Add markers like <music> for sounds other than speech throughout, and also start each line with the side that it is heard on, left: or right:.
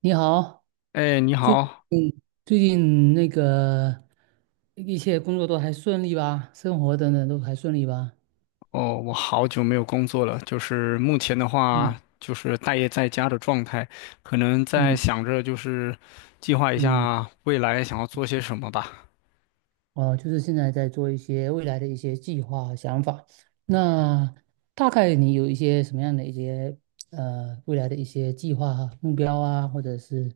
right: 你好，
left: 哎，你
right: 最
left: 好，
right: 最近一切工作都还顺利吧？生活等等都还顺利吧？
left: 哦，我好久没有工作了，就是目前的话，
right: 嗯
left: 就是待业在家的状态，可能在
right: 嗯
left: 想着就是计划一
right: 嗯，
left: 下未来想要做些什么吧。
right: 哦，就是现在在做一些未来的一些计划和想法。那大概你有一些什么样的一些未来的一些计划和目标啊，或者是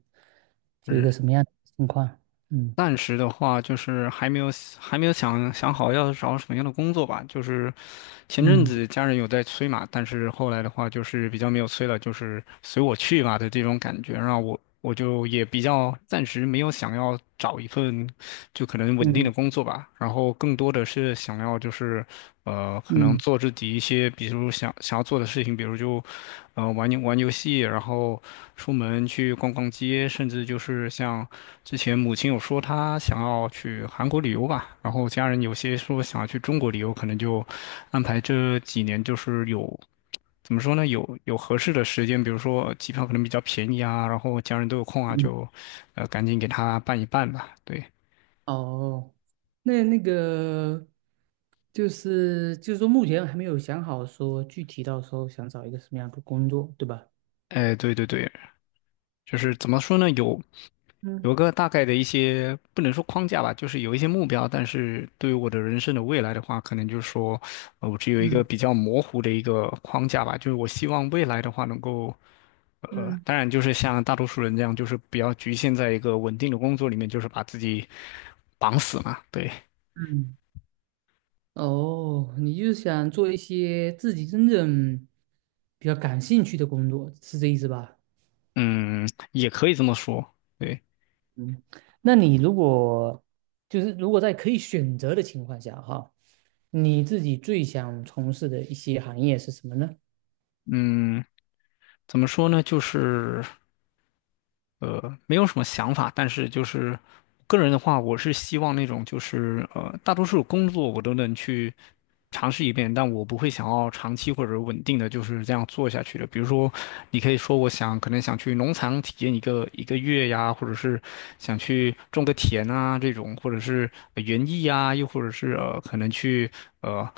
right: 有一个
left: 是。
right: 什么样的情况？嗯
left: 暂时的话就是还没有想好要找什么样的工作吧。就是前阵
right: 嗯
left: 子家人有在催嘛，但是后来的话就是比较没有催了，就是随我去吧的这种感觉，让我就也比较暂时没有想要找一份。就可能稳定的
right: 嗯
left: 工作吧，然后更多的是想要就是，可能
right: 嗯
left: 做自己一些，比如想要做的事情，比如就，玩游戏，然后出门去逛街，甚至就是像之前母亲有说她想要去韩国旅游吧，然后家人有些说想要去中国旅游，可能就安排这几年就是有。怎么说呢？有合适的时间，比如说机票可能比较便宜啊，然后家人都有空啊，
right: 嗯
left: 就，赶紧给他办一办吧。对。
right: 哦，那就是说，目前还没有想好说具体到时候想找一个什么样的工作，对吧？
left: 哎，对对对，就是怎么说呢？有
right: 嗯
left: 有个大概的一些，不能说框架吧，就是有一些目标，但是对于我的人生的未来的话，可能就是说，我只有一个
right: 嗯
left: 比较模糊的一个框架吧，就是我希望未来的话能够，
right: 嗯，
left: 当然就是像大多数人这样，就是不要局限在一个稳定的工作里面，就是把自己绑死嘛。对。
right: 嗯，哦，你就是想做一些自己真正比较感兴趣的工作，是这意思吧？
left: 嗯，也可以这么说。对。
right: 嗯，那你就是如果在可以选择的情况下，哈，你自己最想从事的一些行业是什么呢？
left: 嗯，怎么说呢？就是。没有什么想法，但是就是个人的话，我是希望那种就是大多数工作我都能去尝试一遍，但我不会想要长期或者稳定的就是这样做下去的。比如说，你可以说我想可能想去农场体验一个一个月呀，或者是想去种个田啊这种，或者是园艺啊，又或者是可能去呃。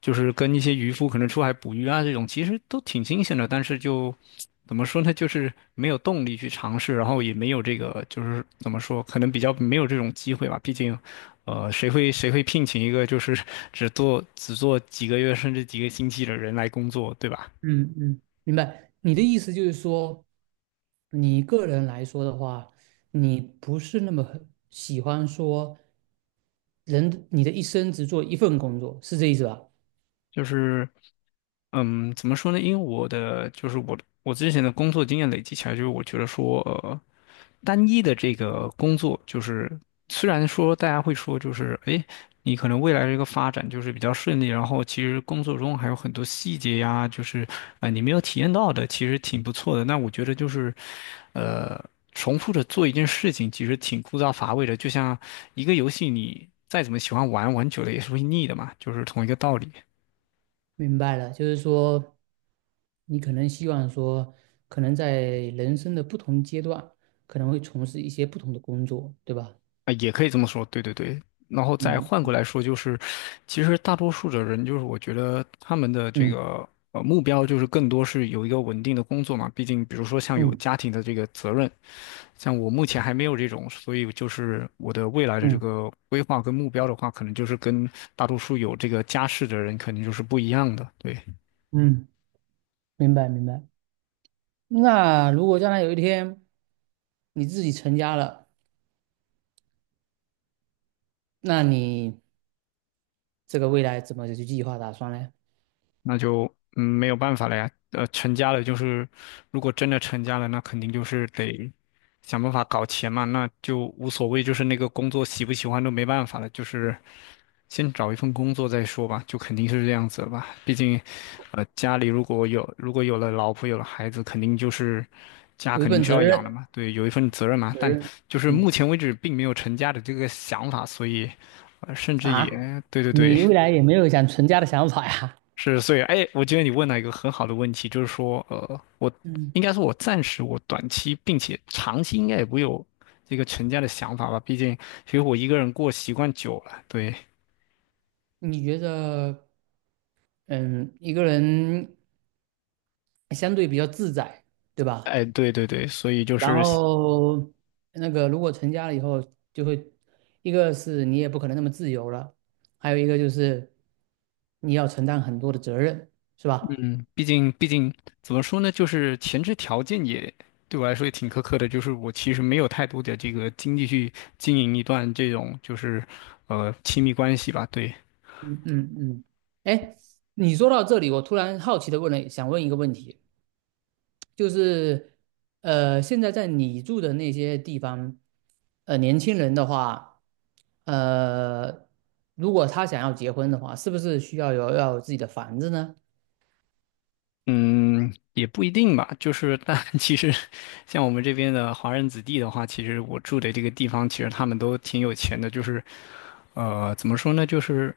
left: 就是跟一些渔夫可能出海捕鱼啊这种，其实都挺新鲜的，但是就怎么说呢，就是没有动力去尝试，然后也没有这个就是怎么说，可能比较没有这种机会吧。毕竟，谁会聘请一个就是只做几个月甚至几个星期的人来工作，对吧？
right: 嗯嗯，明白。你的意思就是说，你个人来说的话，你不是那么很喜欢说人，你的一生只做一份工作，是这意思吧？
left: 就是。嗯，怎么说呢？因为我的就是我之前的工作经验累积起来，就是我觉得说，单一的这个工作，就是虽然说大家会说，就是诶，你可能未来这个发展就是比较顺利，然后其实工作中还有很多细节呀，就是啊、你没有体验到的，其实挺不错的。那我觉得就是，呃，重复着做一件事情，其实挺枯燥乏味的，就像一个游戏，你再怎么喜欢玩，玩久了也是会腻的嘛，就是同一个道理。
right: 明白了，就是说，你可能希望说，可能在人生的不同阶段，可能会从事一些不同的工作，对吧？
left: 啊，也可以这么说，对对对。然后再换过
right: 嗯
left: 来说，就是其实大多数的人，就是我觉得他们的这
right: 嗯
left: 个目标，就是更多是有一个稳定的工作嘛。毕竟，比如说像有
right: 嗯
left: 家庭的这个责任，像我目前还没有这种，所以就是我的未来的这
right: 嗯
left: 个规划跟目标的话，可能就是跟大多数有这个家室的人肯定就是不一样的，对。
right: 嗯，明白明白。那如果将来有一天你自己成家了，那你。这个未来怎么去计划打算呢？
left: 那就没有办法了呀。成家了就是，如果真的成家了，那肯定就是得想办法搞钱嘛，那就无所谓，就是那个工作喜不喜欢都没办法了，就是先找一份工作再说吧，就肯定是这样子了吧。毕竟，家里如果有了老婆有了孩子，肯定就是家
right: 有一
left: 肯定
right: 份
left: 是
right: 责
left: 要养
right: 任，
left: 的嘛，对，有一份责任嘛。
right: 责
left: 但
right: 任，
left: 就是目
right: 嗯
left: 前为止并没有成家的这个想法，所以，甚至也
right: 啊，
left: 对对对。
right: 你未来也没有想成家的想法呀？
left: 是，所以，哎，我觉得你问了一个很好的问题，就是说，我
right: 嗯，
left: 应该说，我暂时我短期并且长期应该也不会有这个成家的想法吧，毕竟其实我一个人过习惯久了，对。
right: 你觉得，嗯，一个人相对比较自在，对吧？
left: 哎，对对对，所以就
right: 然
left: 是。
right: 后如果成家了以后，就会一个是你也不可能那么自由了，还有一个就是你要承担很多的责任，是吧？
left: 嗯，毕竟怎么说呢，就是前置条件也对我来说也挺苛刻的，就是我其实没有太多的这个精力去经营一段这种就是亲密关系吧，对。
right: 嗯嗯，哎，你说到这里，我突然好奇的问了，想问一个问题。就是，现在在你住的那些地方，年轻人的话，呃，如果他想要结婚的话，是不是需要有自己的房子呢？
left: 嗯，也不一定吧。就是，但 <laughs> 其实像我们这边的华人子弟的话，其实我住的这个地方，其实他们都挺有钱的。就是，怎么说呢？就是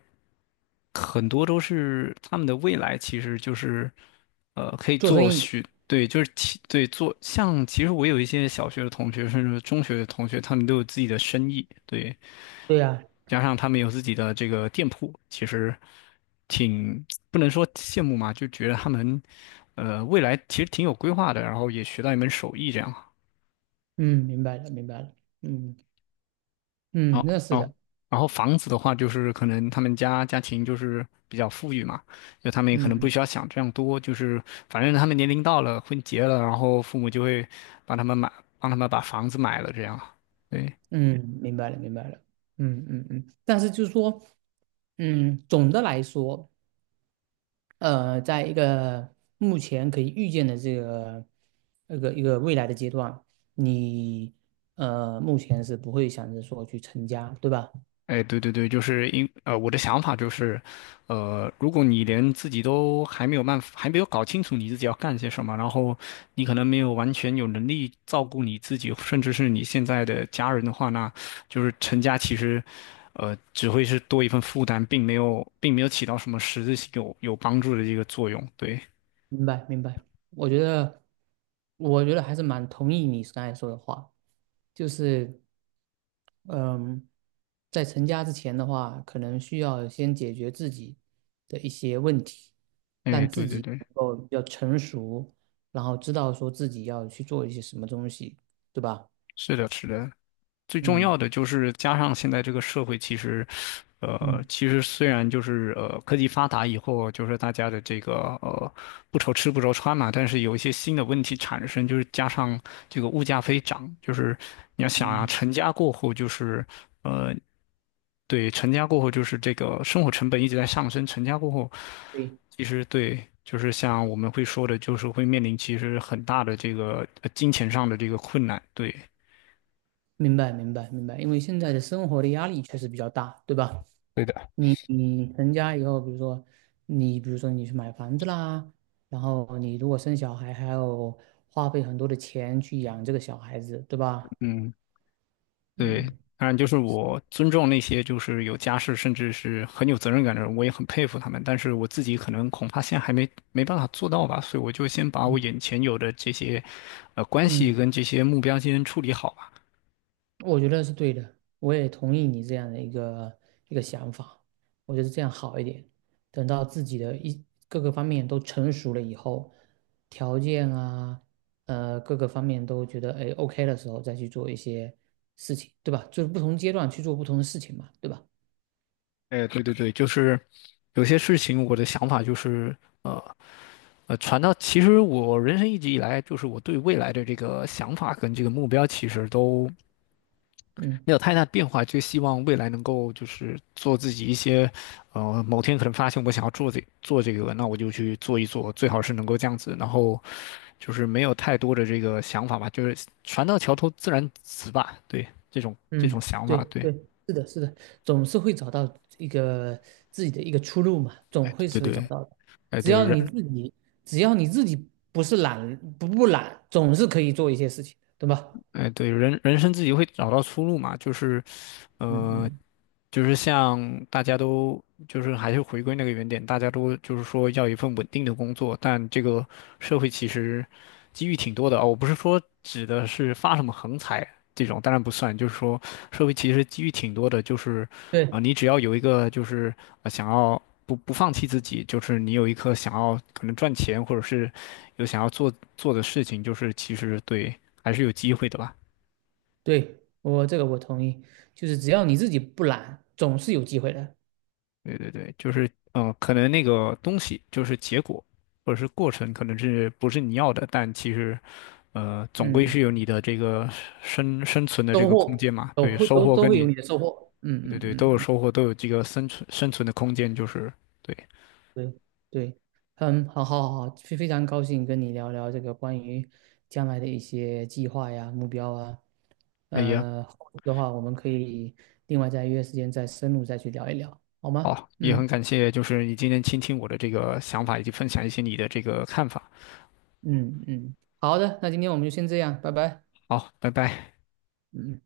left: 很多都是他们的未来，其实就是，可以
right: 做生
left: 做
right: 意，
left: 许，对，就是其对做像。其实我有一些小学的同学，甚至中学的同学，他们都有自己的生意。对，
right: 对呀，
left: 加上他们有自己的这个店铺，其实挺不能说羡慕嘛，就觉得他们未来其实挺有规划的，然后也学到一门手艺这样。
right: 嗯，明白了，明白了，嗯嗯，
left: 哦
right: 那是
left: 哦，
right: 的，
left: 然后房子的话，就是可能他们家庭就是比较富裕嘛，就他们也可能不
right: 嗯
left: 需要想这样多，就是反正他们年龄到了，婚结了，然后父母就会帮他们买，帮他们把房子买了这样。对。
right: 嗯，明白了，明白了，嗯嗯嗯，但是就是说，嗯，总的来说。呃，在一个目前可以预见的这个一个未来的阶段，你目前是不会想着说去成家，对吧？
left: 哎，对对对，就是我的想法就是，如果你连自己都还没有办法，还没有搞清楚你自己要干些什么，然后你可能没有完全有能力照顾你自己，甚至是你现在的家人的话，那就是成家其实，只会是多一份负担，并没有，并没有起到什么实质性有帮助的一个作用。对。
right: 明白，明白。我觉得，我觉得还是蛮同意你刚才说的话，就是嗯，在成家之前的话，可能需要先解决自己的一些问题，
left: 哎，对对对，
right: 能够比较成熟，然后知道说自己要去做一些什么东西，对吧？
left: 是的，是的。最重
right: 嗯。
left: 要的就是加上现在这个社会，其实，
right: 嗯
left: 其实虽然就是科技发达以后，就是大家的这个呃不愁吃不愁穿嘛，但是有一些新的问题产生，就是加上这个物价飞涨，就是你要想啊，
right: 嗯，
left: 成家过后就是呃，对，成家过后就是这个生活成本一直在上升，成家过后，
right: 对，
left: 其实对。就是像我们会说的，就是会面临其实很大的这个金钱上的这个困难，对，
right: 明白明白明白，因为现在的生活的压力确实比较大，对吧？
left: 对的。
right: 你成家以后，比如说你去买房子啦，然后你如果生小孩，还要花费很多的钱去养这个小孩子，对吧？
left: 嗯。对，
right: 嗯
left: 当然就是我尊重那些就是有家室甚至是很有责任感的人，我也很佩服他们。但是我自己可能恐怕现在还没办法做到吧，所以我就先把我
right: 嗯
left: 眼前有的这些，关
right: 嗯，
left: 系跟这些目标先处理好吧。
right: 我觉得是对的，我也同意你这样的一个想法，我觉得这样好一点。等到自己的一各个方面都成熟了以后，条件啊，呃，各个方面都觉得哎 OK 的时候，再去做一些事情，对吧？就是不同阶段去做不同的事情嘛，对吧？
left: 哎，对对对，就是有些事情我的想法就是，传到其实我人生一直以来就是我对未来的这个想法跟这个目标其实都
right: 嗯。
left: 没有太大变化，就希望未来能够就是做自己一些，某天可能发现我想要做这个，那我就去做一做，最好是能够这样子，然后就是没有太多的这个想法吧，就是船到桥头自然直吧，对，这种这种
right: 嗯，
left: 想
right: 对
left: 法，对。
right: 对，是的，是的，总是会找到一个自己的一个出路嘛，总
left: 哎，
right: 会
left: 对
right: 是会
left: 对
right: 找
left: 对。
right: 到的。
left: 哎
right: 只
left: 对
right: 要你
left: 人。
right: 自己，只要你自己不懒，总是可以做一些事情的，对吧？
left: 哎对人人生自己会找到出路嘛，就是
right: 嗯
left: 呃，
right: 嗯，
left: 就是像大家都就是还是回归那个原点，大家都就是说要一份稳定的工作，但这个社会其实机遇挺多的啊，我不是说指的是发什么横财这种，当然不算，就是说社会其实机遇挺多的，就是啊、
right: 对
left: 你只要有一个就是想要。不放弃自己，就是你有一颗想要可能赚钱，或者是有想要做做的事情，就是其实对，还是有机会的吧。
right: 对，我这个我同意，就是只要你自己不懒，总是有机会的。
left: 对对对，就是嗯，可能那个东西就是结果，或者是过程，可能是不是你要的，但其实，总归
right: 嗯，
left: 是有你的这个生存的这
right: 收
left: 个空
right: 获
left: 间嘛。
right: 都
left: 对，
right: 会
left: 收
right: 都
left: 获
right: 都
left: 跟
right: 会
left: 你
right: 有你的收获。嗯
left: 对对
right: 嗯
left: 对都
right: 嗯
left: 有
right: 嗯。
left: 收获，都有这个生存的空间，就是对。
right: 对对，嗯，好好好，非常高兴跟你聊聊这个关于将来的一些计划呀、目标啊。
left: 哎呀，
right: 呃，后续的话我们可以另外再约时间再深入再去聊一聊，好吗？
left: 好，也很
right: 嗯
left: 感谢，就是你今天倾听我的这个想法，以及分享一些你的这个看法。
right: 嗯嗯，好的，那今天我们就先这样，拜拜。
left: 好，拜拜。
right: 嗯。嗯